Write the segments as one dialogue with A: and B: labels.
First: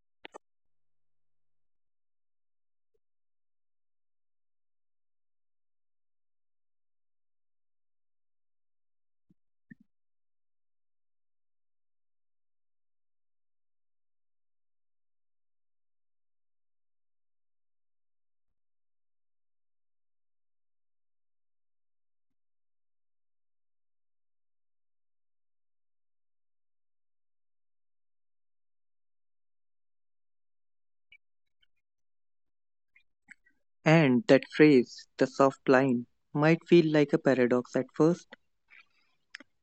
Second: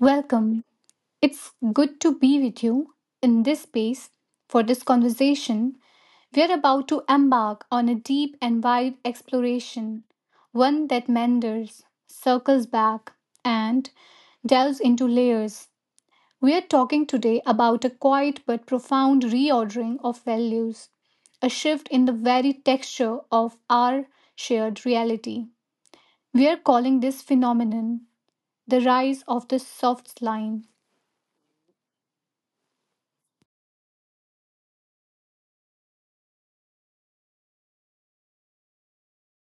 A: Welcome. It's good to be with you in this space for this conversation. We're about to embark on a deep and wide exploration, one that meanders, circles back, and delves into layers. We are talking today about a quiet but profound reordering of values, a shift in the very texture of our shared reality. We are calling this phenomenon the rise of the soft line.
B: And that phrase, the soft line, might feel like a paradox at first.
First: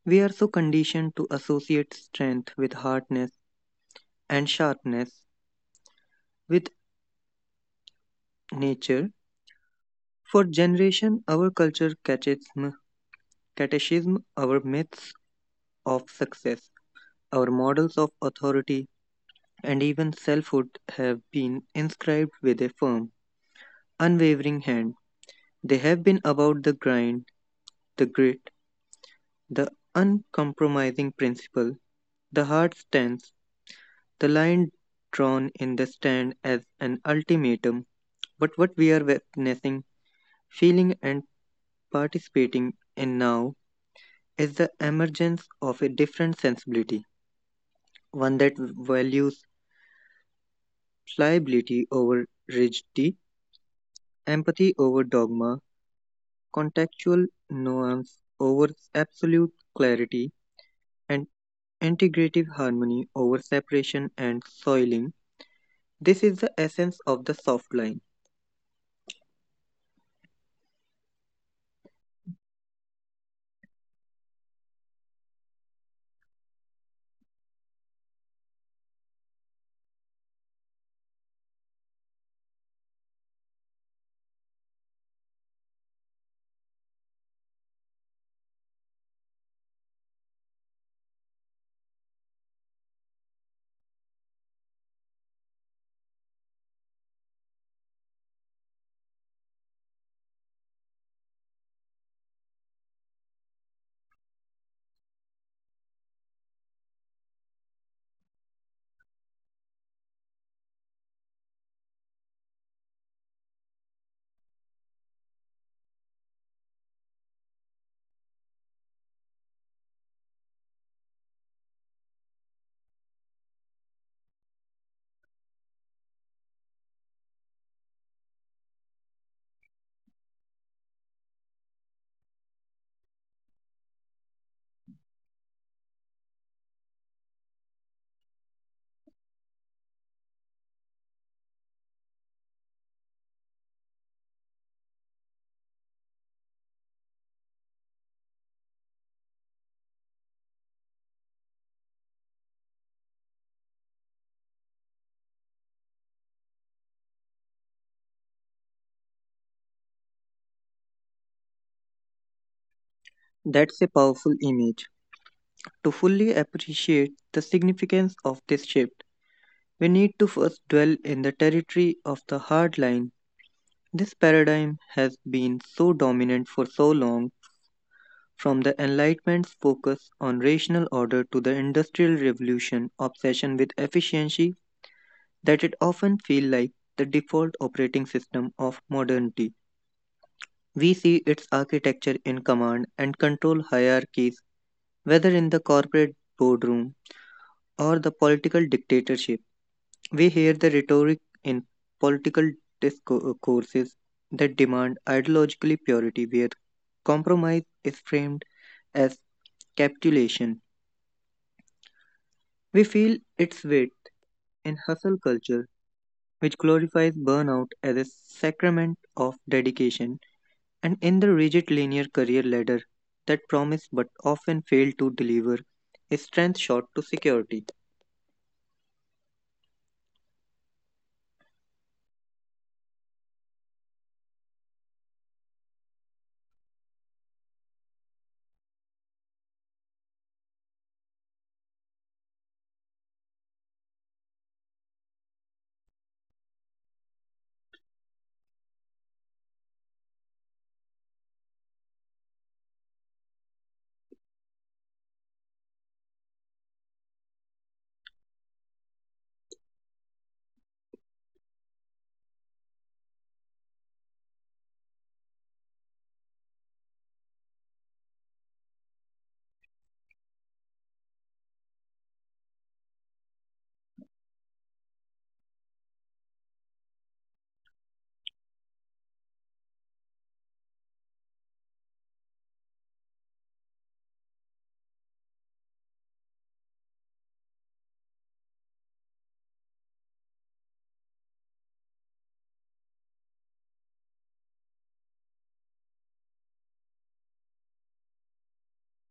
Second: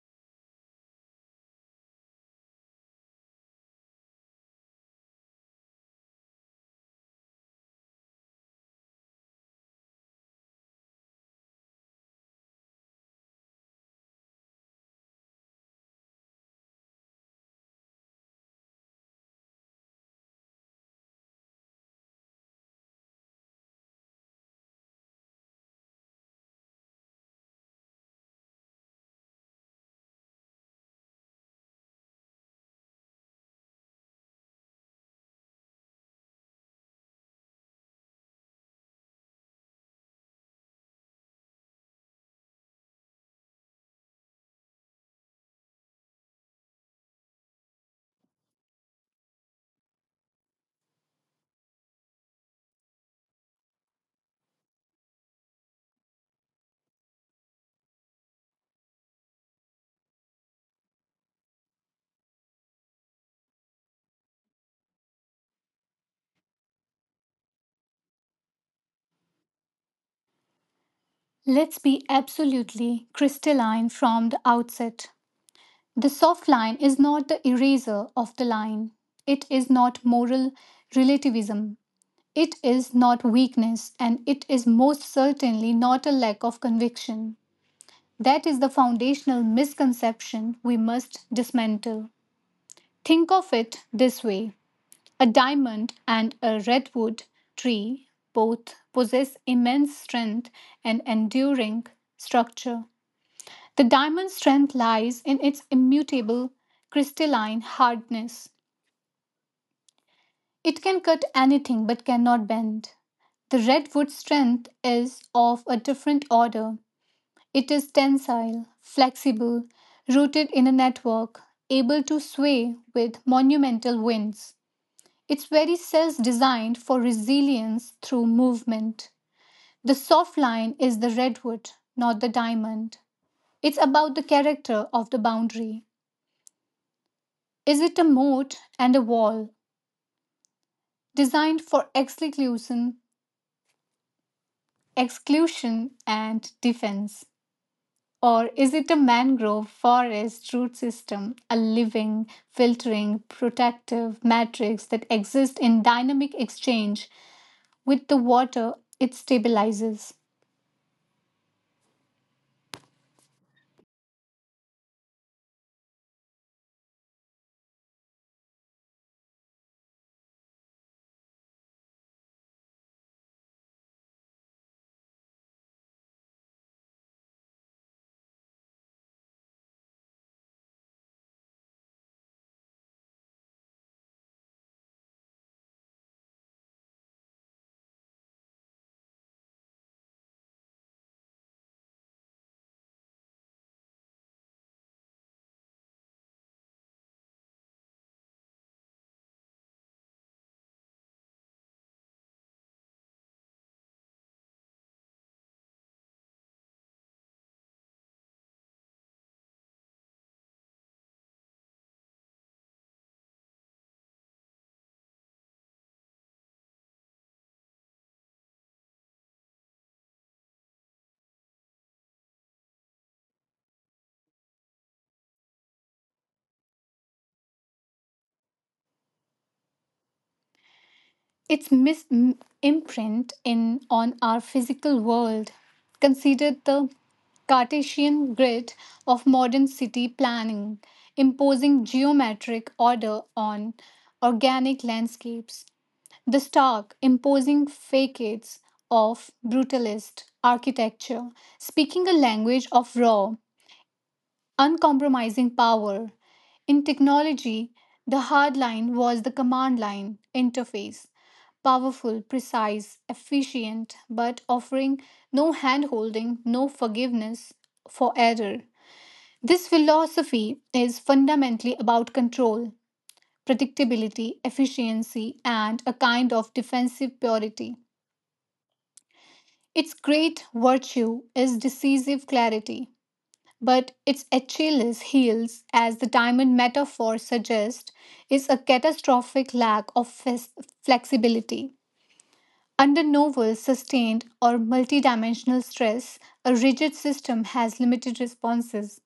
B: We are so conditioned to associate strength with hardness and sharpness with nature. For generation, our culture catechism, our myths of success, our models of authority, and even selfhood have been inscribed with a firm, unwavering hand. They have been about the grind, the grit, the uncompromising principle, the hard stance. The line drawn in the stand as an ultimatum, but what we are witnessing, feeling, and participating in now is the emergence of a different sensibility, one that values pliability over rigidity, empathy over dogma, contextual nuance over absolute clarity, and integrative harmony over separation and soiling. This is the essence of the soft line.
A: Let's be absolutely crystalline from the outset. The soft line is not the eraser of the line. It is not moral relativism. It is not weakness, and it is most certainly not a lack of conviction. That is the foundational misconception we must dismantle. Think of it this way, a diamond and a redwood tree both possess immense strength and enduring structure. The diamond's strength lies in its immutable crystalline hardness. It can cut anything but cannot bend. The redwood's strength is of a different order. It is tensile, flexible, rooted in a network, able to sway with monumental winds. Its very cells designed for resilience through movement. The soft line is the redwood, not the diamond. It's about the character of the boundary. Is it a moat and a wall designed for exclusion and defense? Or is it a mangrove forest root system, a living, filtering, protective matrix that exists in dynamic exchange with the water it stabilizes?
B: That's a powerful image. To fully appreciate the significance of this shift, we need to first dwell in the territory of the hard line. This paradigm has been so dominant for so long, from the Enlightenment's focus on rational order to the Industrial Revolution obsession with efficiency, that it often feels like the default operating system of modernity. We see its architecture in command and control hierarchies, whether in the corporate boardroom or the political dictatorship. We hear the rhetoric in political discourses that demand ideologically purity, where compromise is framed as capitulation. We feel its weight in hustle culture, which glorifies burnout as a sacrament of dedication, and in the rigid linear career ladder that promised but often failed to deliver a strength shot to security.
A: Its imprint in on our physical world, considered the cartesian grid of modern city planning, imposing geometric order on organic landscapes. The stark imposing facades of brutalist architecture speaking a language of raw uncompromising power. In technology, the hard line was the command line interface, powerful, precise, efficient, but offering no hand holding, no forgiveness for error. This philosophy is fundamentally about control, predictability, efficiency, and a kind of defensive purity. Its great virtue is decisive clarity, but its Achilles heels, as the diamond metaphor suggests, is a catastrophic lack of flexibility. Under novel, sustained, or multidimensional stress, a rigid system has limited responses.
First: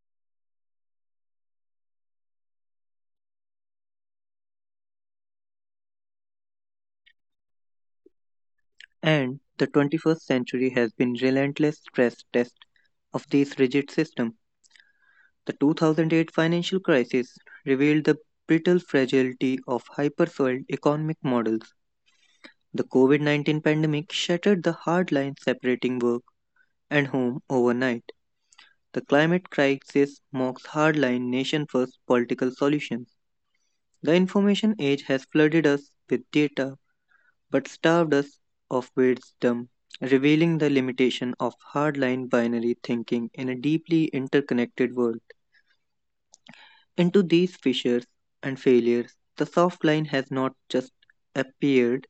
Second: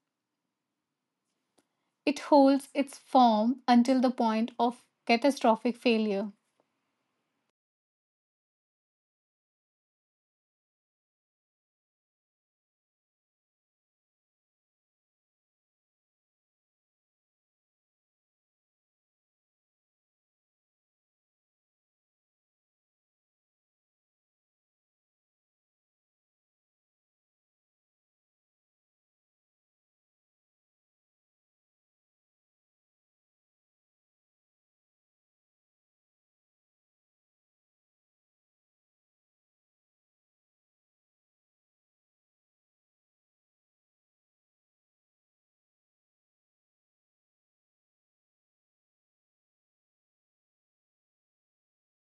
A: It holds its form until the point of catastrophic failure.
B: And the 21st century has been relentless stress test of this rigid system. The 2008 financial crisis revealed the brittle fragility of hyper-fueled economic models. The COVID-19 pandemic shattered the hard line separating work and home overnight. The climate crisis mocks hardline nation-first political solutions. The information age has flooded us with data but starved us of wisdom, revealing the limitation of hardline binary thinking in a deeply interconnected world. Into these fissures and failures, the soft line has not just appeared,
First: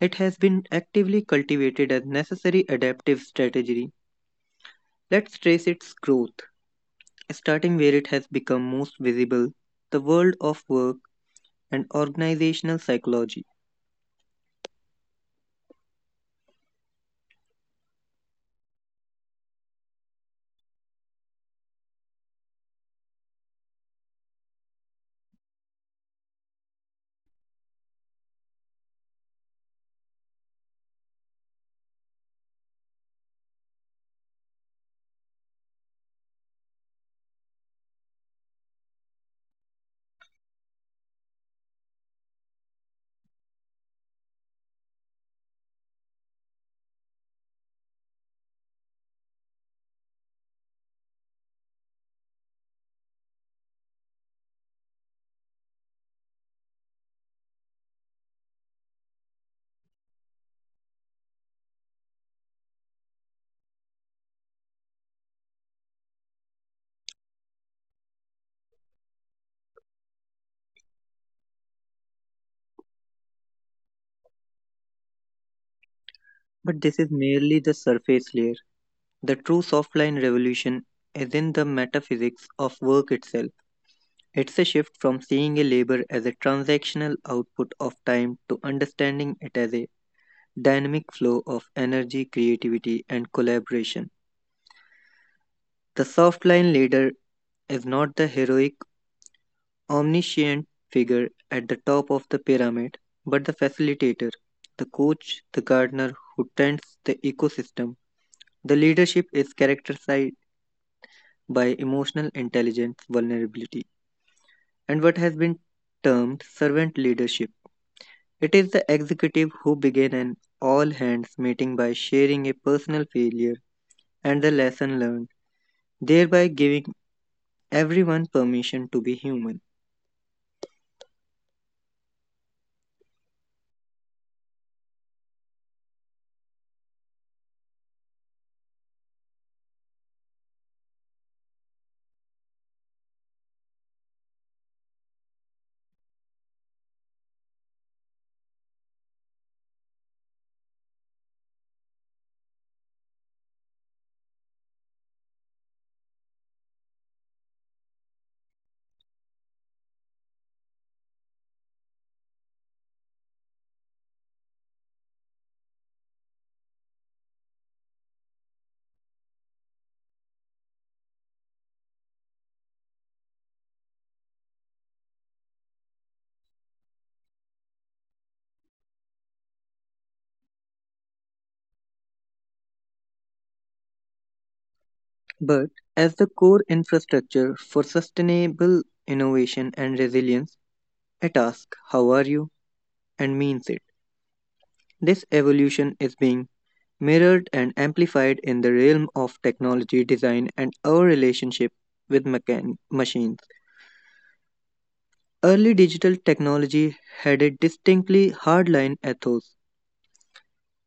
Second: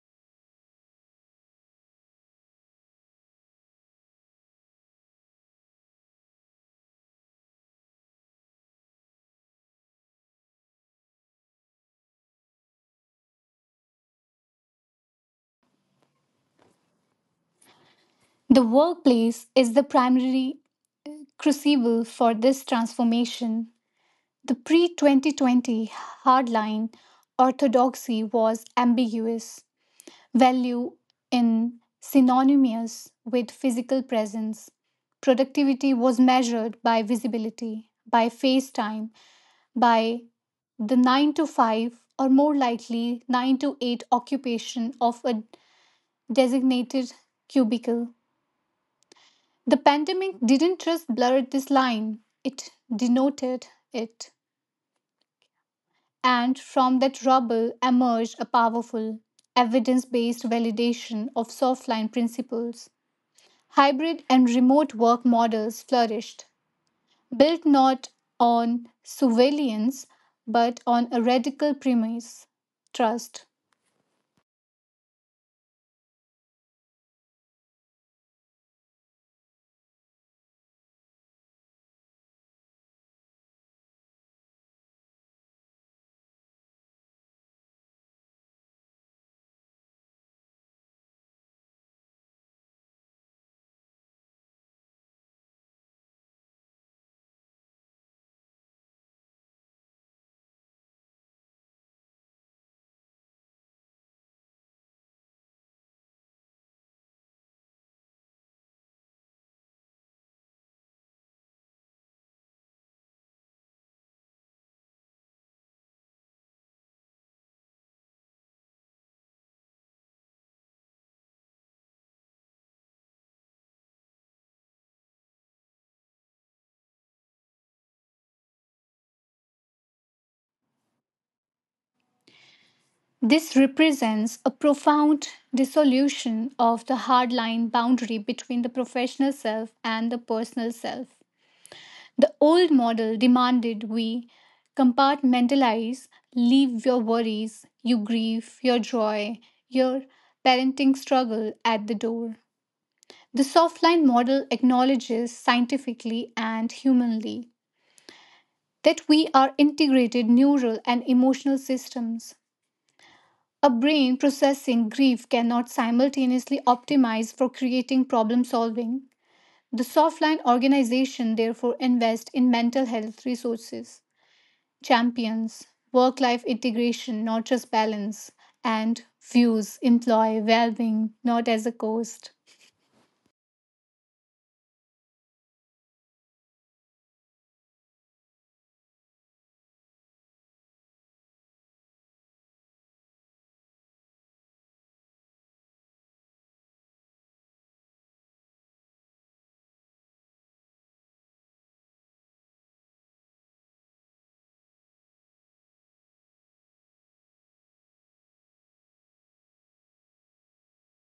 B: it has been actively cultivated as necessary adaptive strategy. Let's trace its growth, starting where it has become most visible, the world of work and organizational psychology.
A: The workplace is the primary crucible for this transformation. The pre 2020 hardline orthodoxy was ambiguous. Value in synonymous with physical presence. Productivity was measured by visibility, by face time, by the 9 to 5, or more likely 9 to 8, occupation of a designated cubicle. The pandemic didn't just blur this line, it denoted it. And from that rubble emerged a powerful, evidence based validation of softline principles. Hybrid and remote work models flourished, built not on surveillance but on a radical premise, trust.
B: But this is merely the surface layer. The true softline revolution is in the metaphysics of work itself. It's a shift from seeing a labor as a transactional output of time to understanding it as a dynamic flow of energy, creativity, and collaboration. The softline leader is not the heroic, omniscient figure at the top of the pyramid, but the facilitator, the coach, the gardener who tends the ecosystem. The leadership is characterized by emotional intelligence vulnerability and what has been termed servant leadership. It is the executive who began an all hands meeting by sharing a personal failure and the lesson learned, thereby giving everyone permission to be human.
A: This represents a profound dissolution of the hardline boundary between the professional self and the personal self. The old model demanded we compartmentalize, leave your worries, your grief, your joy, your parenting struggle at the door. The softline model acknowledges scientifically and humanly that we are integrated neural and emotional systems. A brain processing grief cannot simultaneously optimize for creating problem solving. The softline organization therefore invests in mental health resources, champions, work life integration, not just balance, and views employ well being not as a cost.
B: But as the core infrastructure for sustainable innovation and resilience, it asks, "How are you?" and means it. This evolution is being mirrored and amplified in the realm of technology design and our relationship with machines. Early digital technology had a distinctly hardline ethos.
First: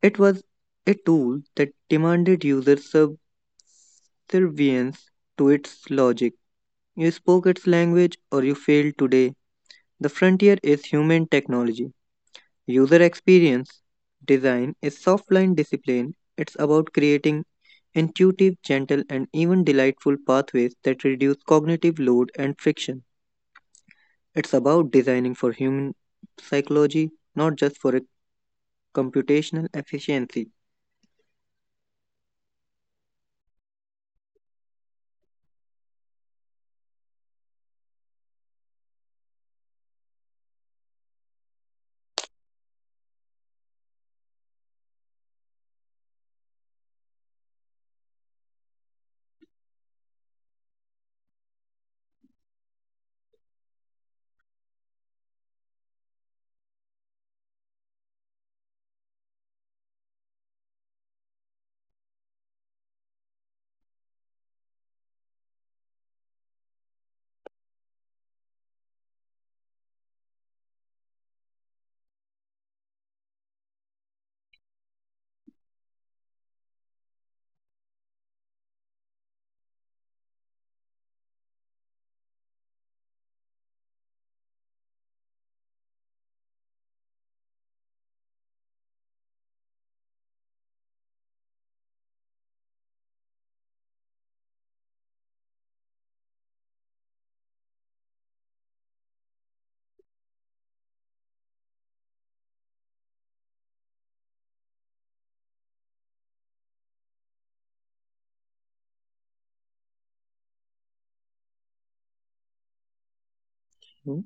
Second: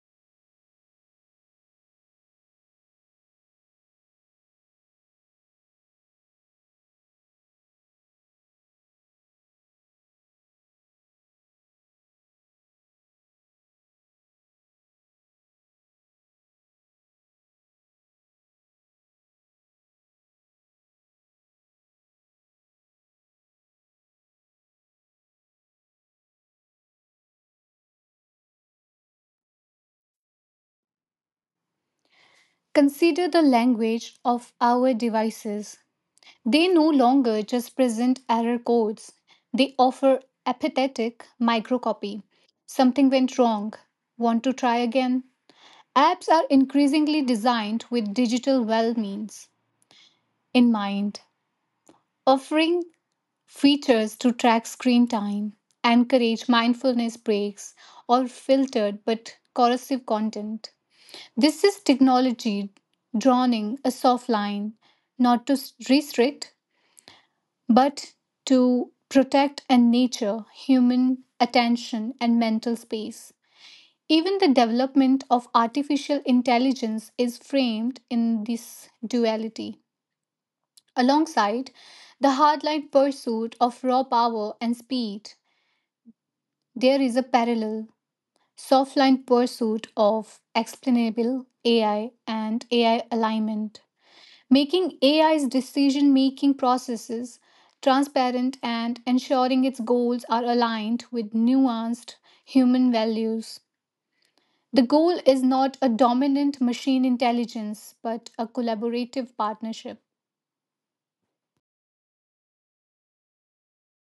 B: It was a tool that demanded user subservience to its logic. You spoke its language or you failed today. The frontier is human technology. User experience design is soft-line discipline. It's about creating intuitive, gentle, and even delightful pathways that reduce cognitive load and friction. It's about designing for human psychology, not just for a computational efficiency.
A: Consider the language of our devices. They no longer just present error codes, they offer apathetic microcopy. Something went wrong. Want to try again? Apps are increasingly designed with digital well means in mind, offering features to track screen time, encourage mindfulness breaks, or filtered but corrosive content. This is technology drawing a soft line, not to restrict but to protect and nature human attention and mental space. Even the development of artificial intelligence is framed in this duality. Alongside the hardline pursuit of raw power and speed, there is a parallel softline pursuit of explainable AI and AI alignment, making AI's decision making processes transparent and ensuring its goals are aligned with nuanced human values. The goal is not a dominant machine intelligence, but a collaborative partnership.
B: Hmm.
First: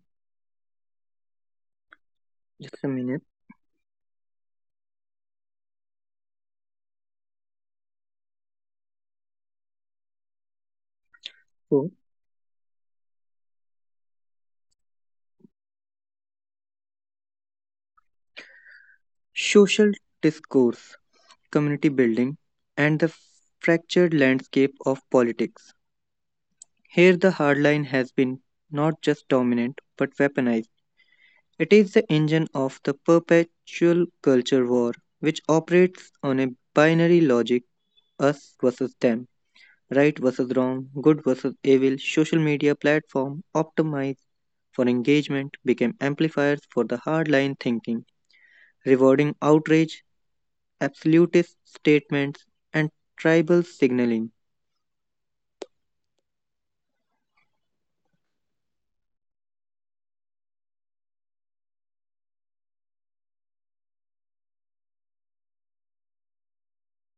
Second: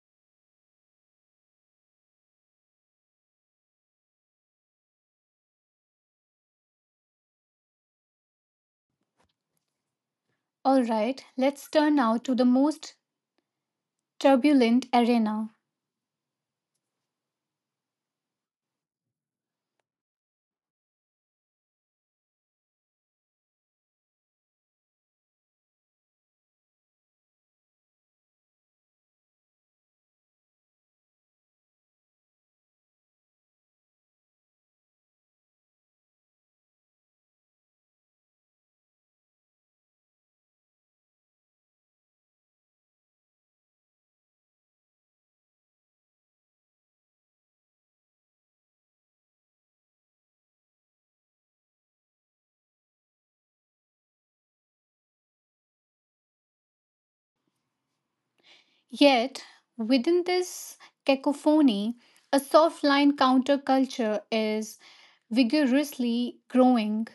B: Just a minute.
A: All right, let's
B: So,
A: turn now to the most turbulent arena.
B: social discourse, community building, and the fractured landscape of politics. Here, the hard line has been not just dominant but weaponized. It is the engine of the perpetual culture war, which operates on a binary logic, us versus them, right versus wrong, good versus evil. Social media platform optimized for engagement became amplifiers for the hardline thinking, rewarding outrage, absolutist statements, and tribal signaling.
A: Yet, within this cacophony, a soft line counterculture is vigorously growing.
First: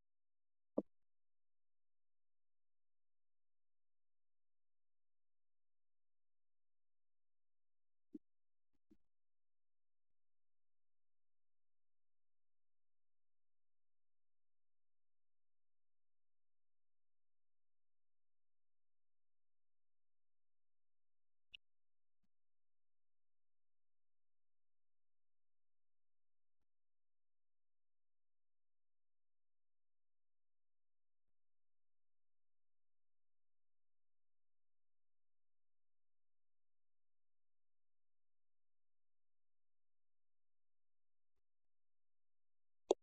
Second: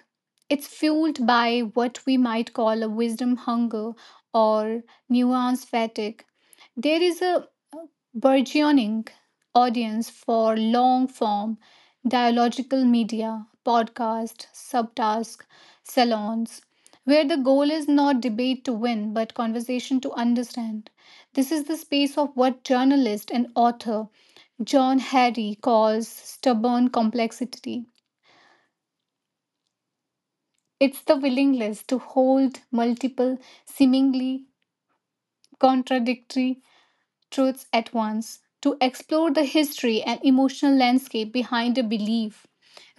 A: It's fueled by what we might call a wisdom hunger or nuance fatigue. There is a burgeoning audience for long form dialogical media, podcast, subtask, salons, where the goal is not debate to win but conversation to understand. This is the space of what journalist and author John Harry calls stubborn complexity. It's the willingness to hold multiple, seemingly contradictory truths at once, to explore the history and emotional landscape behind a belief,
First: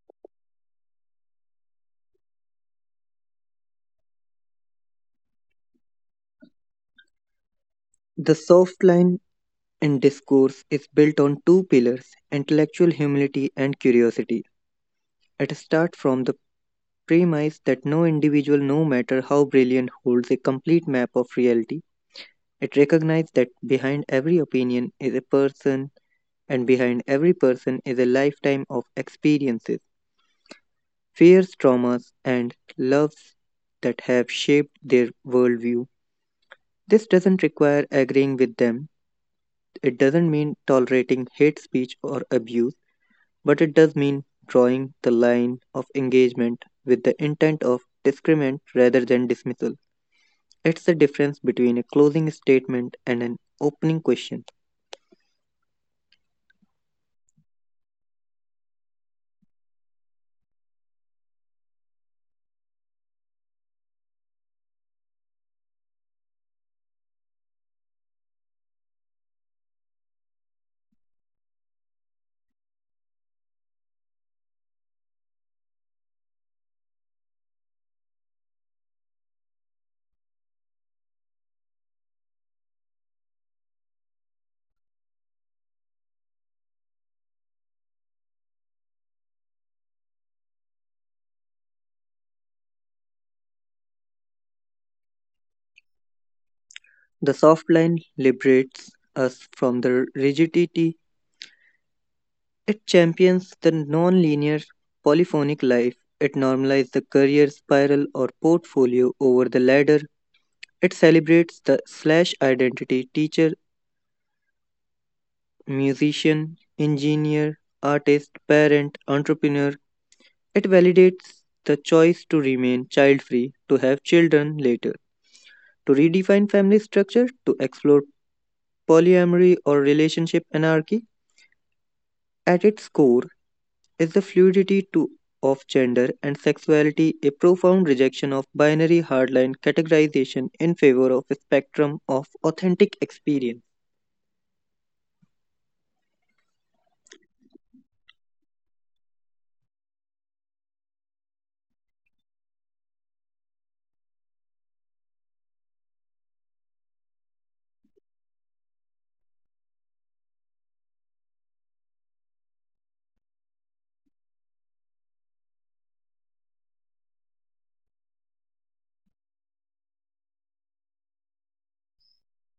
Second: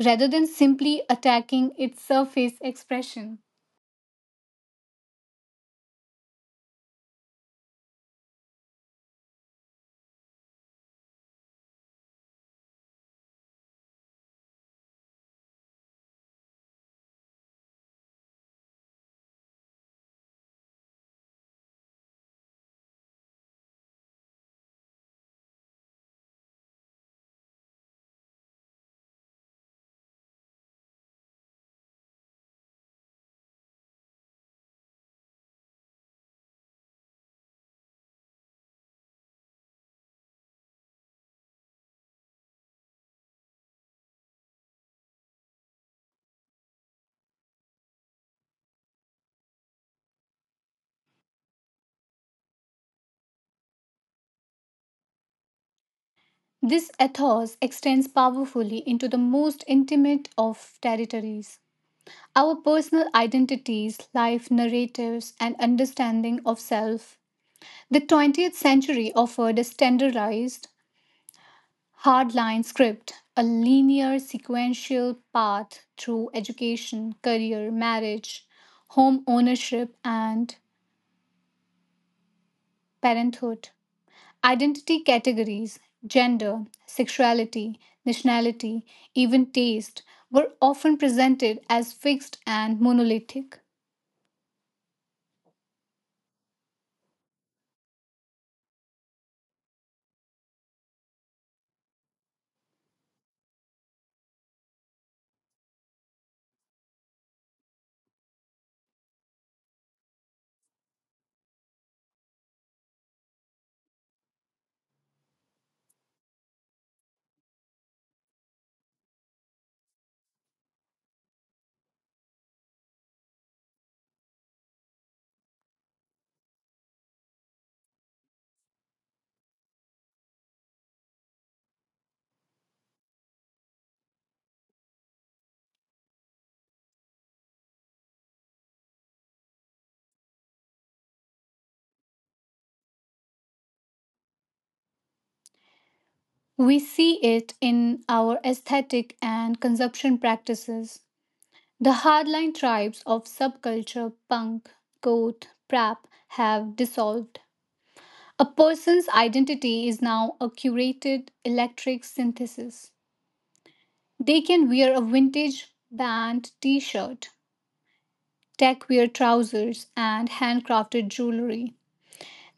A: rather than simply attacking its surface expression.
B: The soft line in discourse is built on two pillars, intellectual humility and curiosity. It starts from the premise that no individual, no matter how brilliant, holds a complete map of reality. It recognizes that behind every opinion is a person, and behind every person is a lifetime of experiences, fears, traumas, and loves that have shaped their worldview. This doesn't require agreeing with them, it doesn't mean tolerating hate speech or abuse, but it does mean drawing the line of engagement with the intent of discriminant rather than dismissal. It's the difference between a closing statement and an opening question.
A: This ethos extends powerfully into the most intimate of territories. Our personal identities, life narratives, and understanding of self. The 20th century offered a standardized, hardline script, a linear, sequential path through education, career, marriage, home ownership, and parenthood. Identity categories, gender, sexuality, nationality, even taste, were often presented as fixed and monolithic.
B: The soft line liberates us from the rigidity, it champions the non linear polyphonic life, it normalizes the career spiral or portfolio over the ladder, it celebrates the slash identity teacher, musician, engineer, artist, parent, entrepreneur. It validates the choice to remain child free, to have children later, to redefine family structure, to explore polyamory or relationship anarchy. At its core is the fluidity to, of gender and sexuality, a profound rejection of binary hardline categorization in favor of a spectrum of authentic experience.
A: We see it in our aesthetic and consumption practices. The hardline tribes of subculture punk, goth, prap have dissolved. A person's identity is now a curated electric synthesis. They can wear a vintage band t shirt, tech wear trousers, and handcrafted jewelry.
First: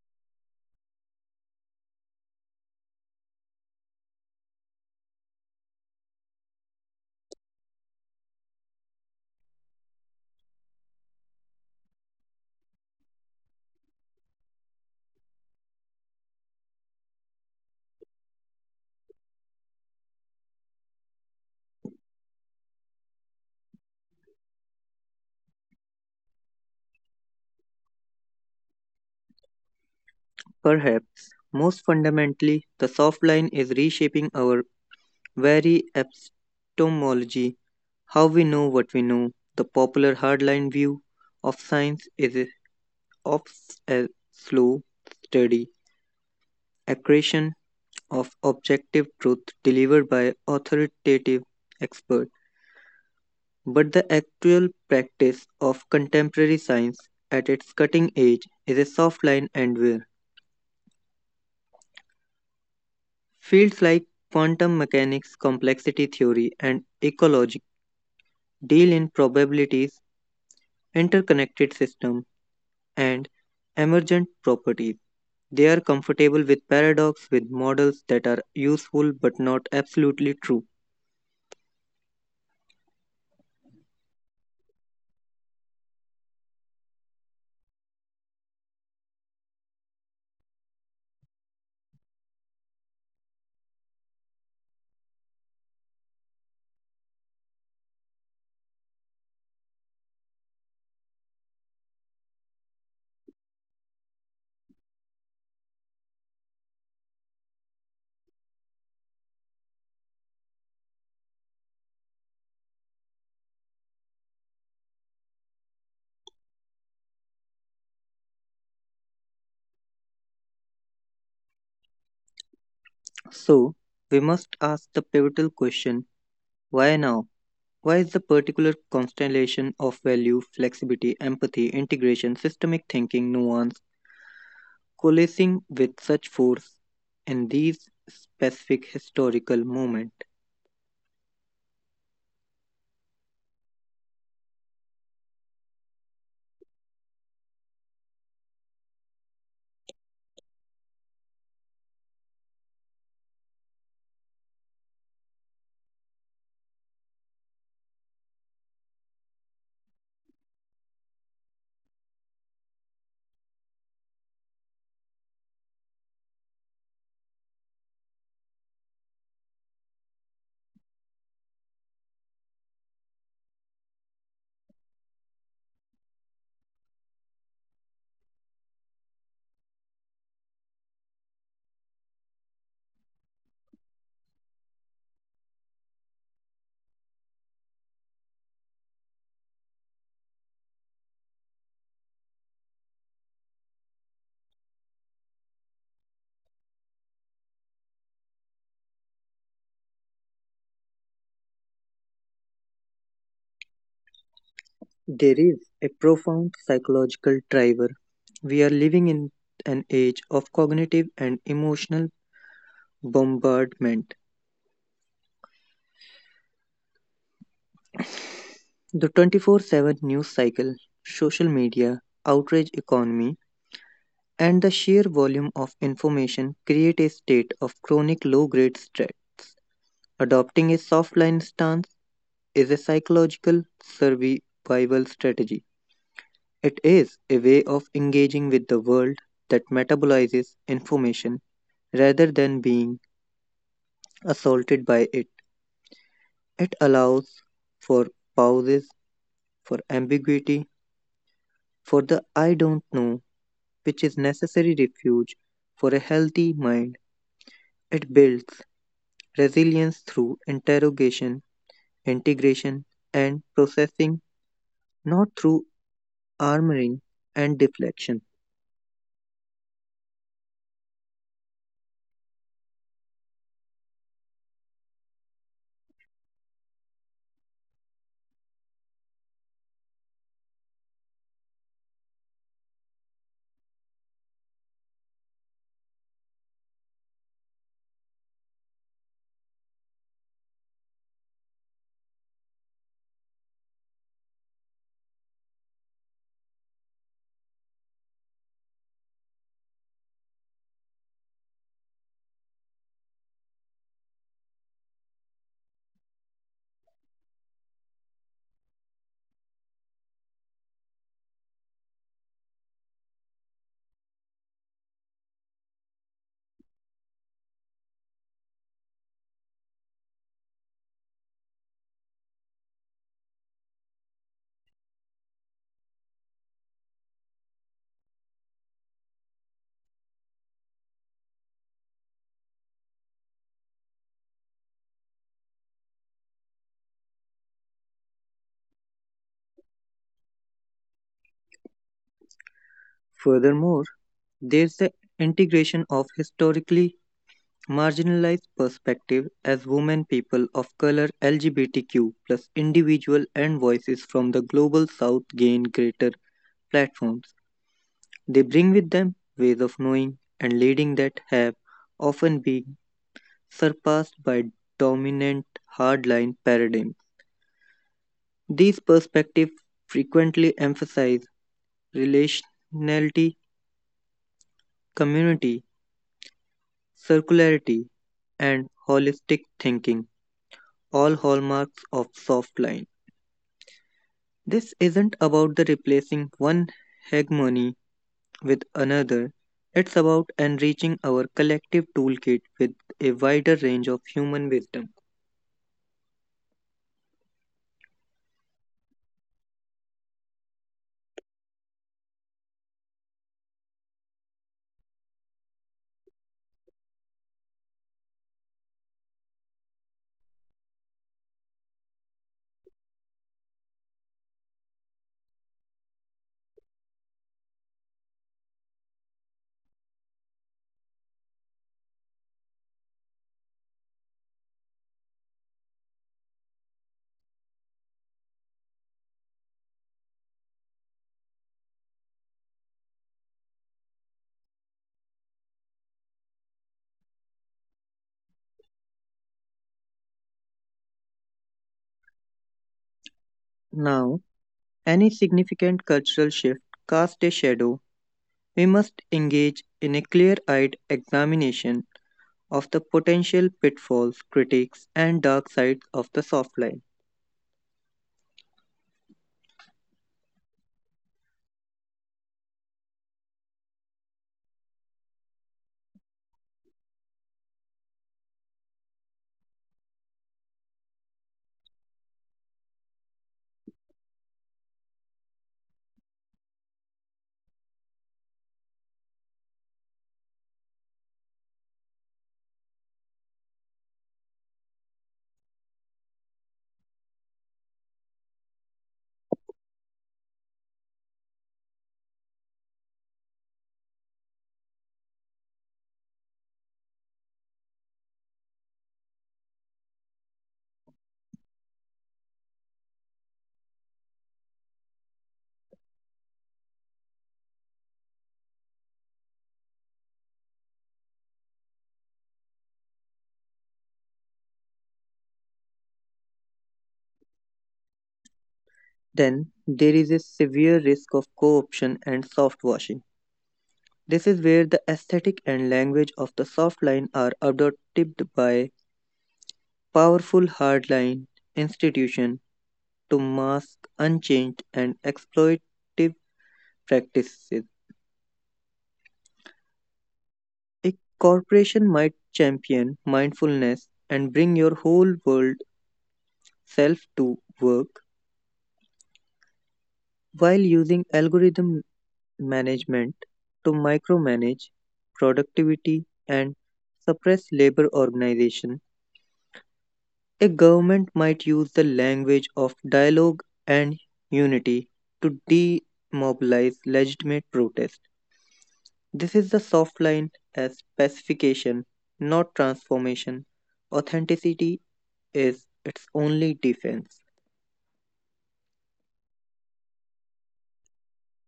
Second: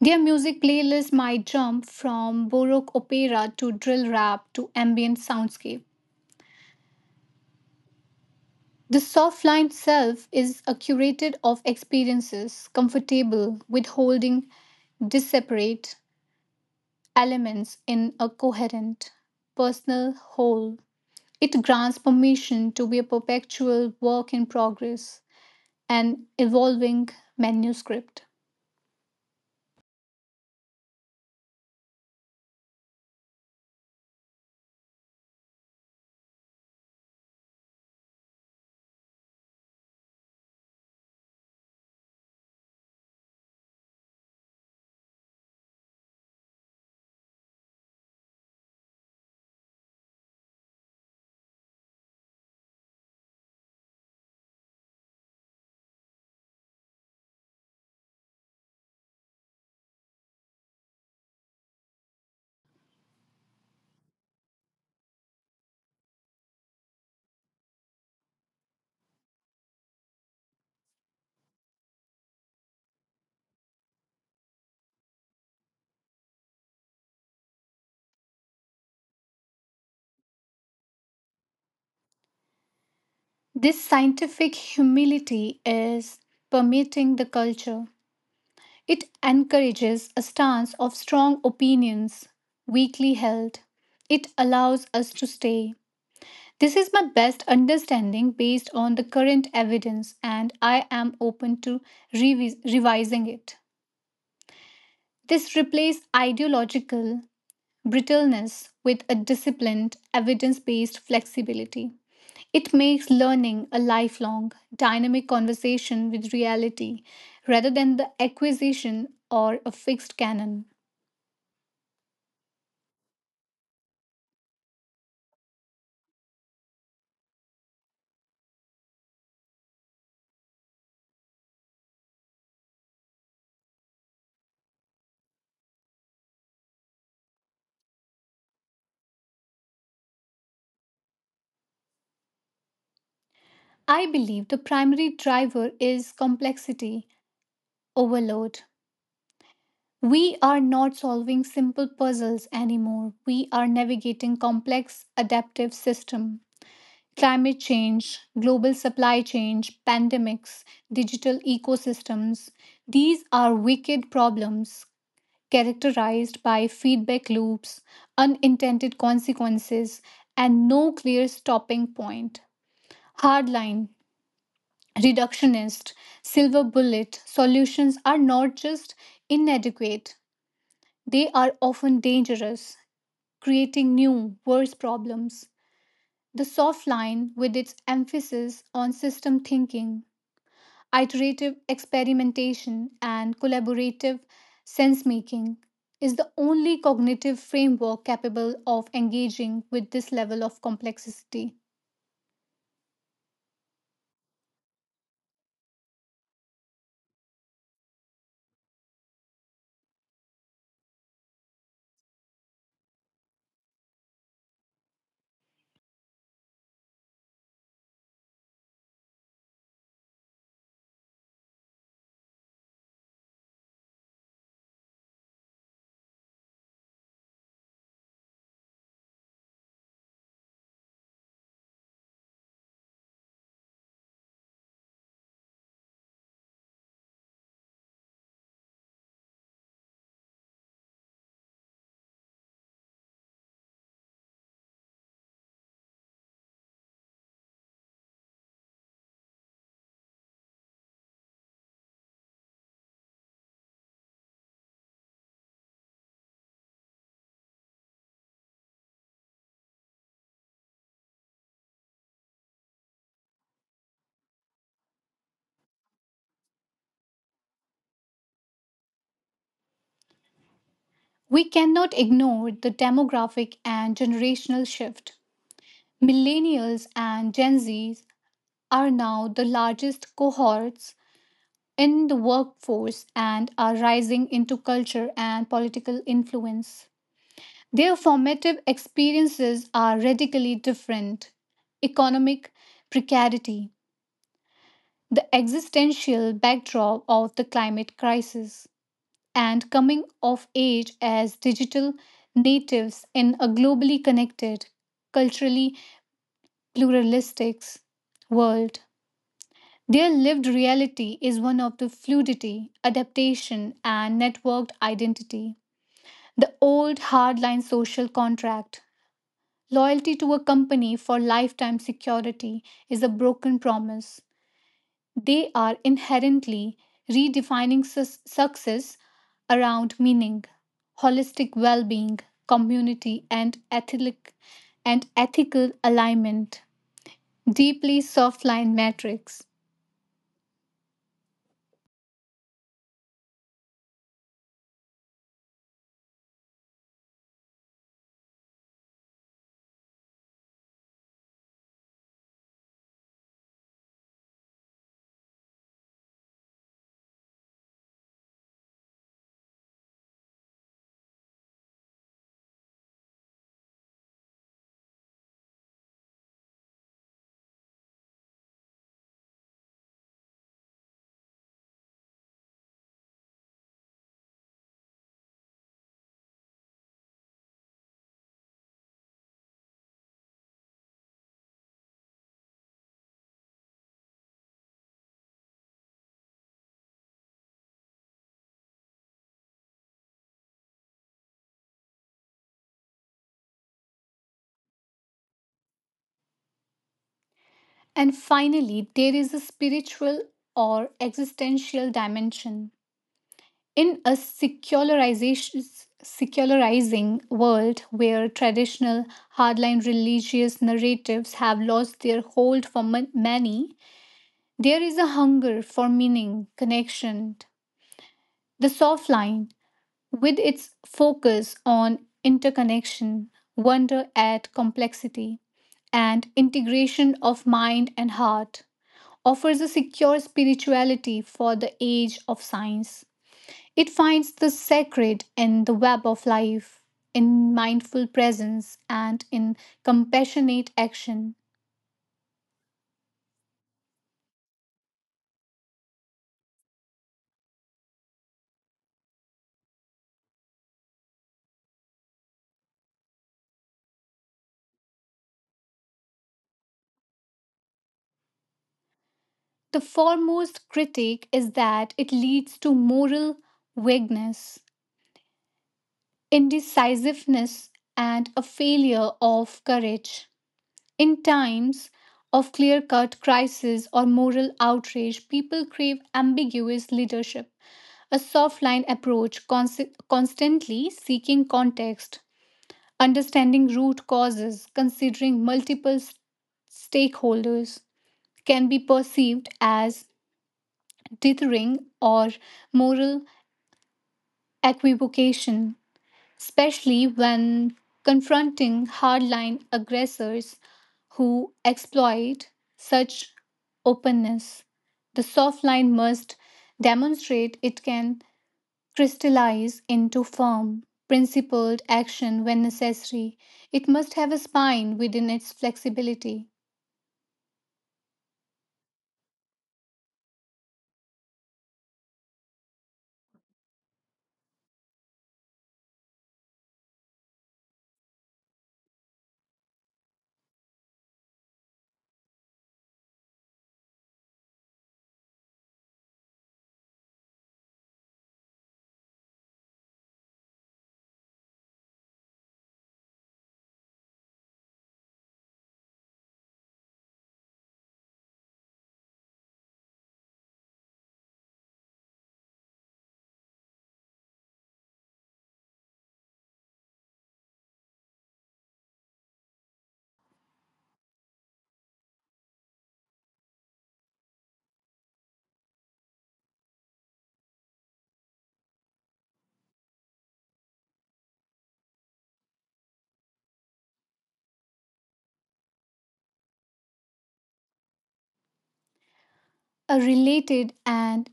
A: Their music playlist might jump from Baroque opera to drill rap to ambient soundscape. The soft line self is a curated of experiences, comfortable with holding disparate elements in a coherent, personal whole. It grants permission to be a perpetual work in progress, an evolving manuscript.
B: Perhaps most fundamentally, the soft line is reshaping our very epistemology, how we know what we know. The popular hardline view of science is of a slow, steady accretion of objective truth delivered by authoritative experts. But the actual practice of contemporary science at its cutting edge is a soft line, and where fields like quantum mechanics, complexity theory, and ecology deal in probabilities, interconnected system and emergent properties. They are comfortable with paradox, with models that are useful but not absolutely true.
A: This scientific humility is permeating the culture. It encourages a stance of strong opinions, weakly held. It allows us to stay, this is my best understanding based on the current evidence, and I am open to revising it. This replaces ideological brittleness with a disciplined, evidence based flexibility. It makes learning a lifelong, dynamic conversation with reality rather than the acquisition or a fixed canon.
B: So, we must ask the pivotal question, why now? Why is the particular constellation of value, flexibility, empathy, integration, systemic thinking, nuance coalescing with such force in these specific historical moment?
A: I believe the primary driver is complexity overload. We are not solving simple puzzles anymore. We are navigating complex adaptive systems. Climate change, global supply change, pandemics, digital ecosystems. These are wicked problems characterized by feedback loops, unintended consequences, and no clear stopping point. Hardline, reductionist, silver bullet solutions are not just inadequate, they are often dangerous, creating new, worse problems. The soft line, with its emphasis on system thinking, iterative experimentation, and collaborative sense making, is the only cognitive framework capable of engaging with this level of complexity.
B: There is a profound psychological driver. We are living in an age of cognitive and emotional bombardment. The 24/7 news cycle, social media, outrage economy, and the sheer volume of information create a state of chronic low grade stress. Adopting a soft line stance is a psychological survival strategy. It is a way of engaging with the world that metabolizes information rather than being assaulted by it. It allows for pauses, for ambiguity, for the I don't know, which is necessary refuge for a healthy mind. It builds resilience through interrogation, integration, and processing, not through armoring and deflection.
A: We cannot ignore the demographic and generational shift. Millennials and Gen Zs are now the largest cohorts in the workforce and are rising into culture and political influence. Their formative experiences are radically different. Economic precarity, the existential backdrop of the climate crisis, and coming of age as digital natives in a globally connected, culturally pluralistic world. Their lived reality is one of the fluidity, adaptation, and networked identity. The old hardline social contract, loyalty to a company for lifetime security, is a broken promise. They are inherently redefining success around meaning, holistic well being, community, and ethical alignment. Deeply softline metrics.
B: Furthermore, there's the integration of historically marginalized perspective as women, people of color, LGBTQ plus individual and voices from the global south gain greater platforms. They bring with them ways of knowing and leading that have often been surpassed by dominant hardline paradigms. These perspectives frequently emphasize relationality, community, circularity, and holistic thinking, all hallmarks of soft line. This isn't about the replacing one hegemony with another. It's about enriching our collective toolkit with a wider range of human wisdom.
A: And finally, there is a spiritual or existential dimension. In a secularizing world where traditional hardline religious narratives have lost their hold for many, there is a hunger for meaning, connection. The soft line, with its focus on interconnection, wonder at complexity, and integration of mind and heart, offers a secure spirituality for the age of science. It finds the sacred in the web of life, in mindful presence, and in compassionate action.
B: Now, any significant cultural shift casts a shadow. We must engage in a clear eyed examination of the potential pitfalls, critiques, and dark sides of the soft line.
A: The foremost critique is that it leads to moral vagueness, indecisiveness, and a failure of courage. In times of clear cut crisis or moral outrage, people crave ambiguous leadership. A soft line approach, constantly seeking context, understanding root causes, considering multiple stakeholders, can be perceived as dithering or moral equivocation, especially when confronting hardline aggressors who exploit such openness. The soft line must demonstrate it can crystallize into firm, principled action when necessary. It must have a spine within its flexibility.
B: Then, there is a severe risk of co option and soft washing. This is where the aesthetic and language of the soft line are adopted by powerful hardline institutions to mask unchanged and exploitative practices. A corporation might champion mindfulness and bring your whole world self to work while using algorithm management to micromanage productivity and suppress labor organization. A government might use the language of dialogue and unity to demobilize legitimate protest. This is the soft line as pacification, not transformation. Authenticity is its only defense.
A: A related and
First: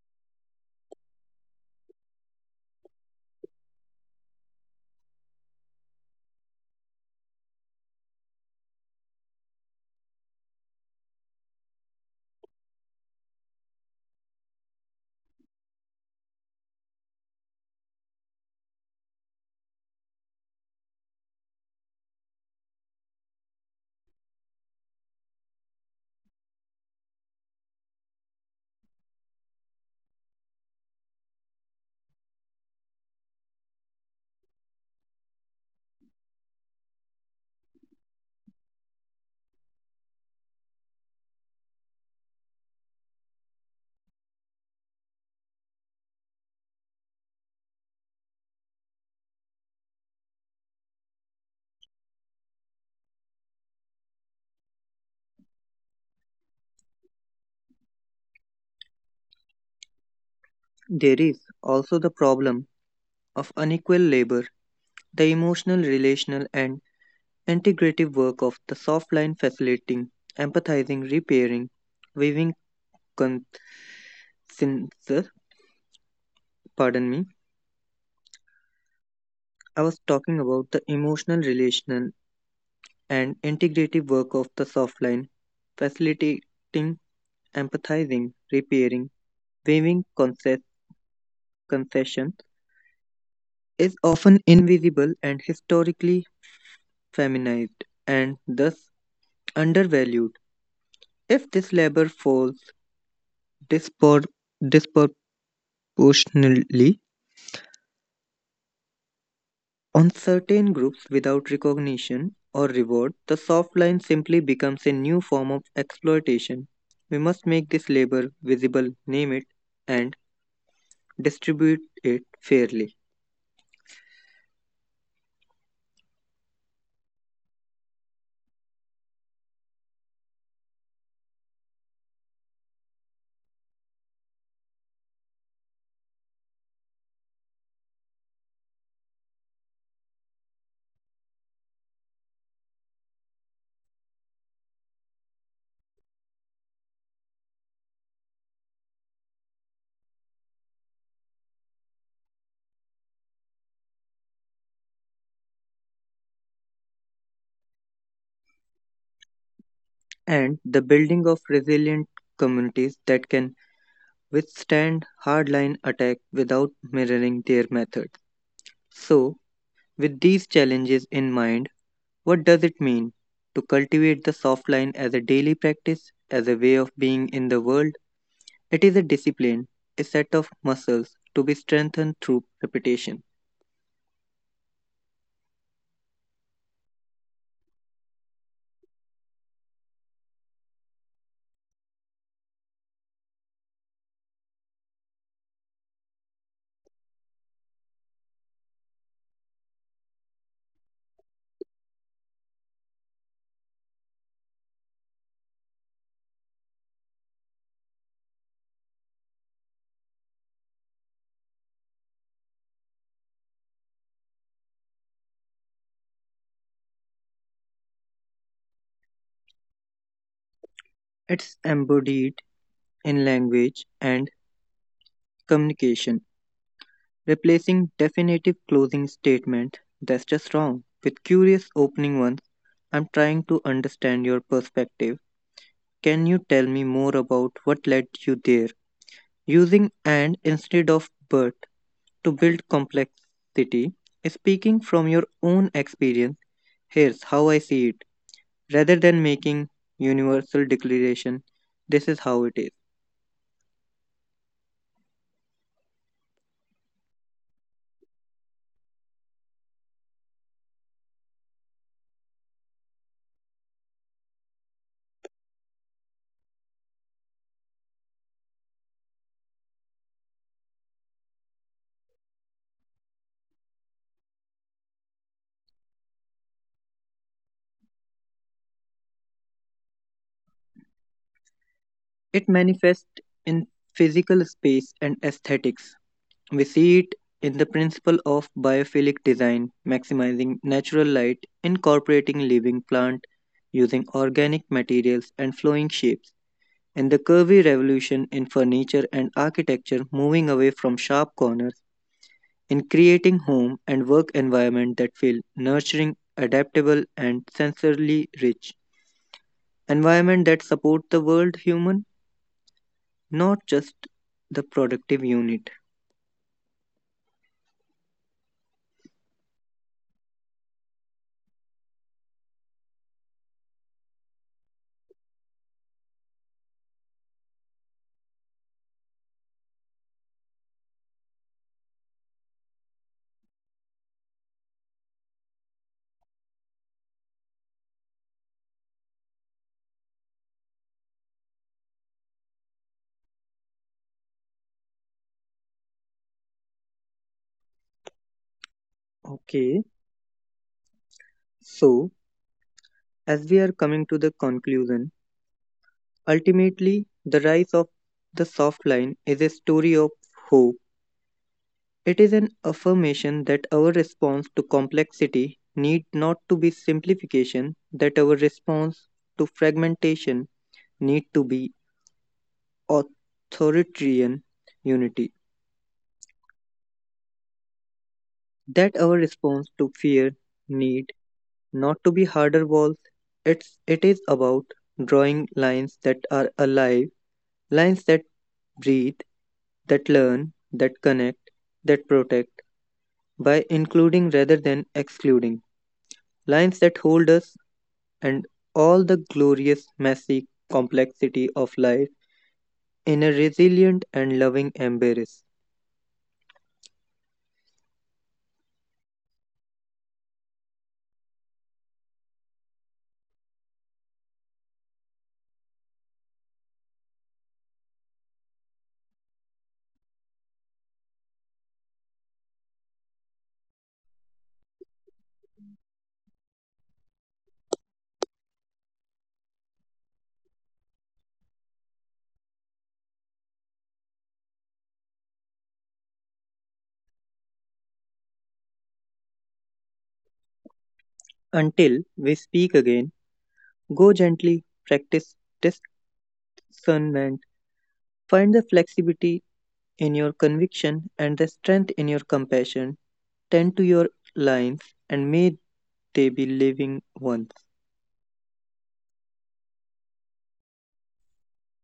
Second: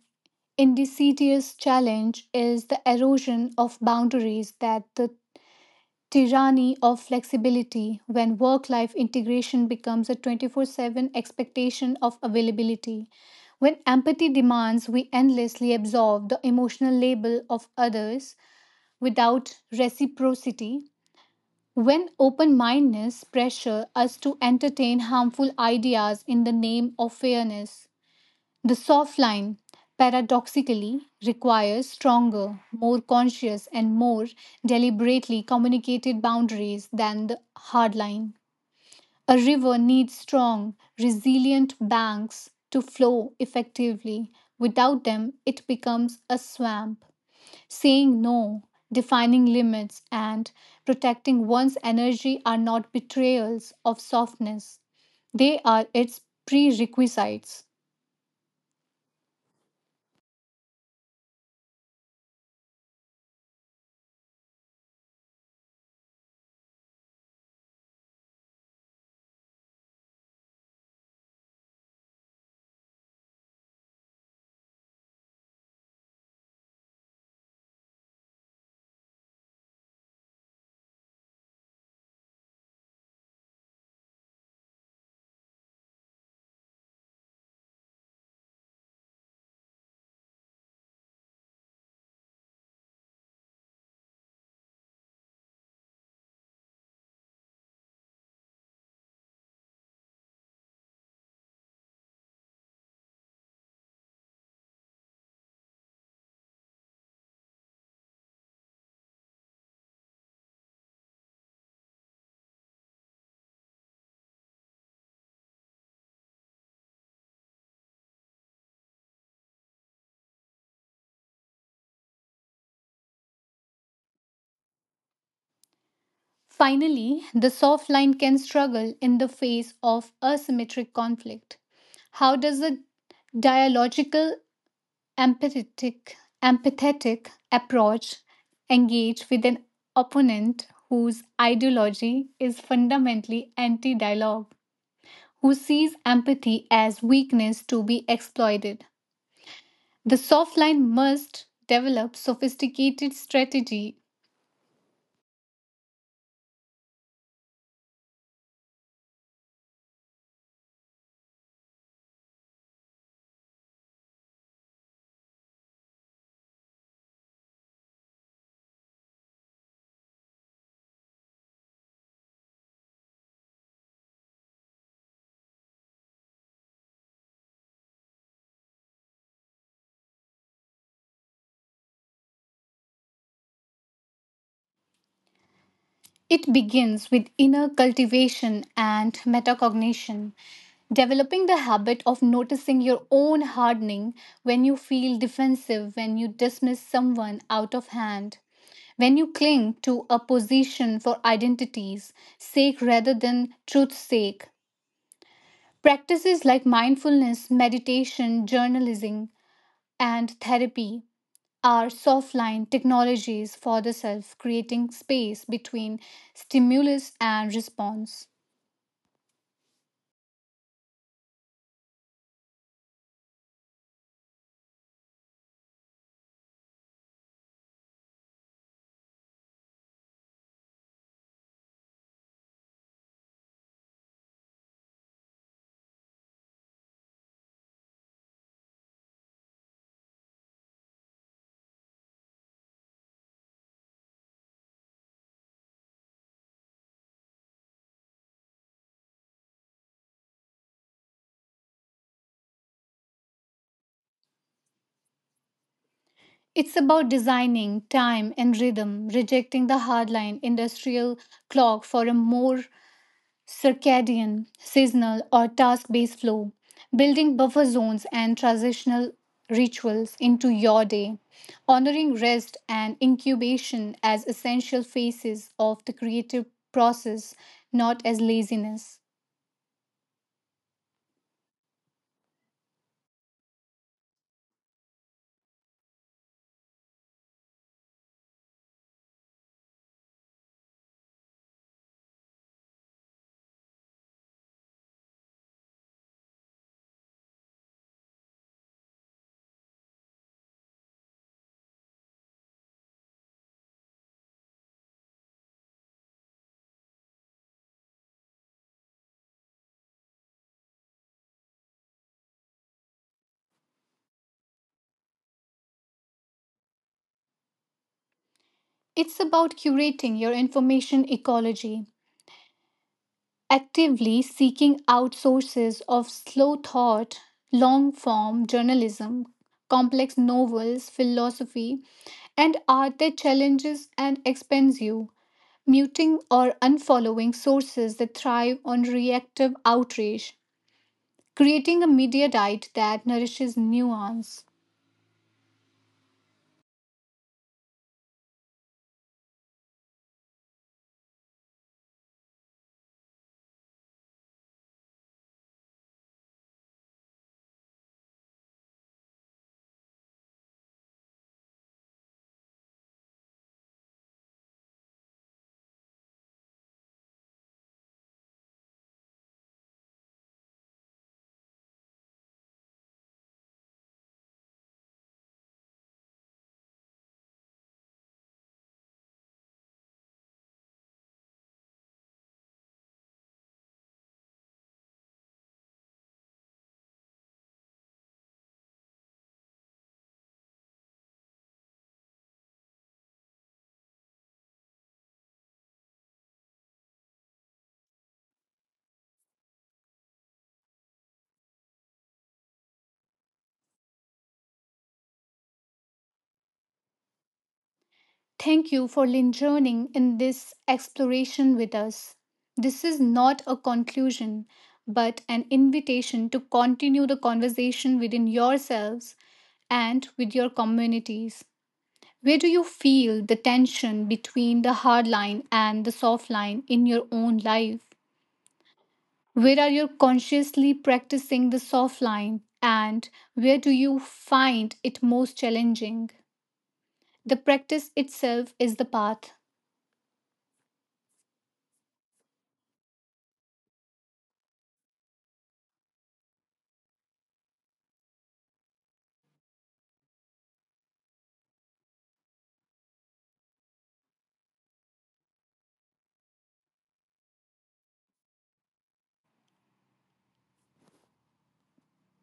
A: indecidous challenge is the erosion of boundaries, that the tyranny of flexibility when work life integration becomes a 24/7 expectation of availability. When empathy demands we endlessly absorb the emotional label of others without reciprocity, when open mindedness pressure us to entertain harmful ideas in the name of fairness, the soft line paradoxically requires stronger, more conscious, and more deliberately communicated boundaries than the hard line. A river needs strong, resilient banks to flow effectively. Without them, it becomes a swamp. Saying no, defining limits, and protecting one's energy are not betrayals of softness, they are its prerequisites.
B: There is also the problem of unequal labor, the emotional, relational, and integrative work of the soft line facilitating, empathizing, repairing, weaving consensus, pardon me, I was talking about the emotional, relational, and integrative work of the soft line, facilitating, empathizing, repairing, waiving concessions is often invisible and historically feminized and thus undervalued. If this labor falls dispor- disproportionately on certain groups without recognition or reward, the soft line simply becomes a new form of exploitation. We must make this labor visible, name it, and distribute it fairly.
A: Finally, the soft line can struggle in the face of asymmetric conflict. How does a dialogical, empathetic, empathetic approach engage with an opponent whose ideology is fundamentally anti dialogue? Who sees empathy as weakness to be exploited. The soft line must develop sophisticated strategy.
B: And the building of resilient communities that can withstand hardline attack without mirroring their methods. So, with these challenges in mind, what does it mean to cultivate the soft line as a daily practice, as a way of being in the world? It is a discipline, a set of muscles to be strengthened through repetition.
A: It begins with inner cultivation and metacognition, developing the habit of noticing your own hardening when you feel defensive, when you dismiss someone out of hand, when you cling to a position for identity's sake rather than truth's sake. Practices like mindfulness, meditation, journalism, and therapy are soft line technologies for the self, creating space between stimulus and response.
B: It's embodied in language and communication, replacing definitive closing statement that's just wrong with curious opening ones. I'm trying to understand your perspective. Can you tell me more about what led you there? Using and instead of but to build complexity, speaking from your own experience, here's how I see it. Rather than making universal declaration, this is how it is.
A: It's about designing time and rhythm, rejecting the hardline industrial clock for a more circadian, seasonal, or task based flow, building buffer zones and transitional rituals into your day, honoring rest and incubation as essential phases of the creative process, not as laziness.
B: It manifests in physical space and aesthetics. We see it in the principle of biophilic design, maximizing natural light, incorporating living plant, using organic materials and flowing shapes, and the curvy revolution in furniture and architecture, moving away from sharp corners, in creating home and work environment that feel nurturing, adaptable and sensorily rich. Environment that support the world human, not just the productive unit.
A: It's about curating your information ecology, actively seeking out sources of slow thought, long form journalism, complex novels, philosophy, and art that challenges and expands you, muting or unfollowing sources that thrive on reactive outrage, creating a media diet that nourishes nuance.
B: Okay, so as we are coming to the conclusion, ultimately the rise of the soft line is a story of hope. It is an affirmation that our response to complexity need not to be simplification, that our response to fragmentation need to be authoritarian unity. That our response to fear need not to be harder walls. It is about drawing lines that are alive, lines that breathe, that learn, that connect, that protect, by including rather than excluding, lines that hold us and all the glorious, messy complexity of life in a resilient and loving embrace.
A: Thank you for joining in this exploration with us. This is not a conclusion, but an invitation to continue the conversation within yourselves and with your communities. Where do you feel the tension between the hard line and the soft line in your own life? Where are you consciously practicing the soft line, and where do you find it most challenging? The practice itself is the path.
B: Until we speak again, go gently, practice discernment. Find the flexibility in your conviction and the strength in your compassion. Tend to your lines and may they be living ones.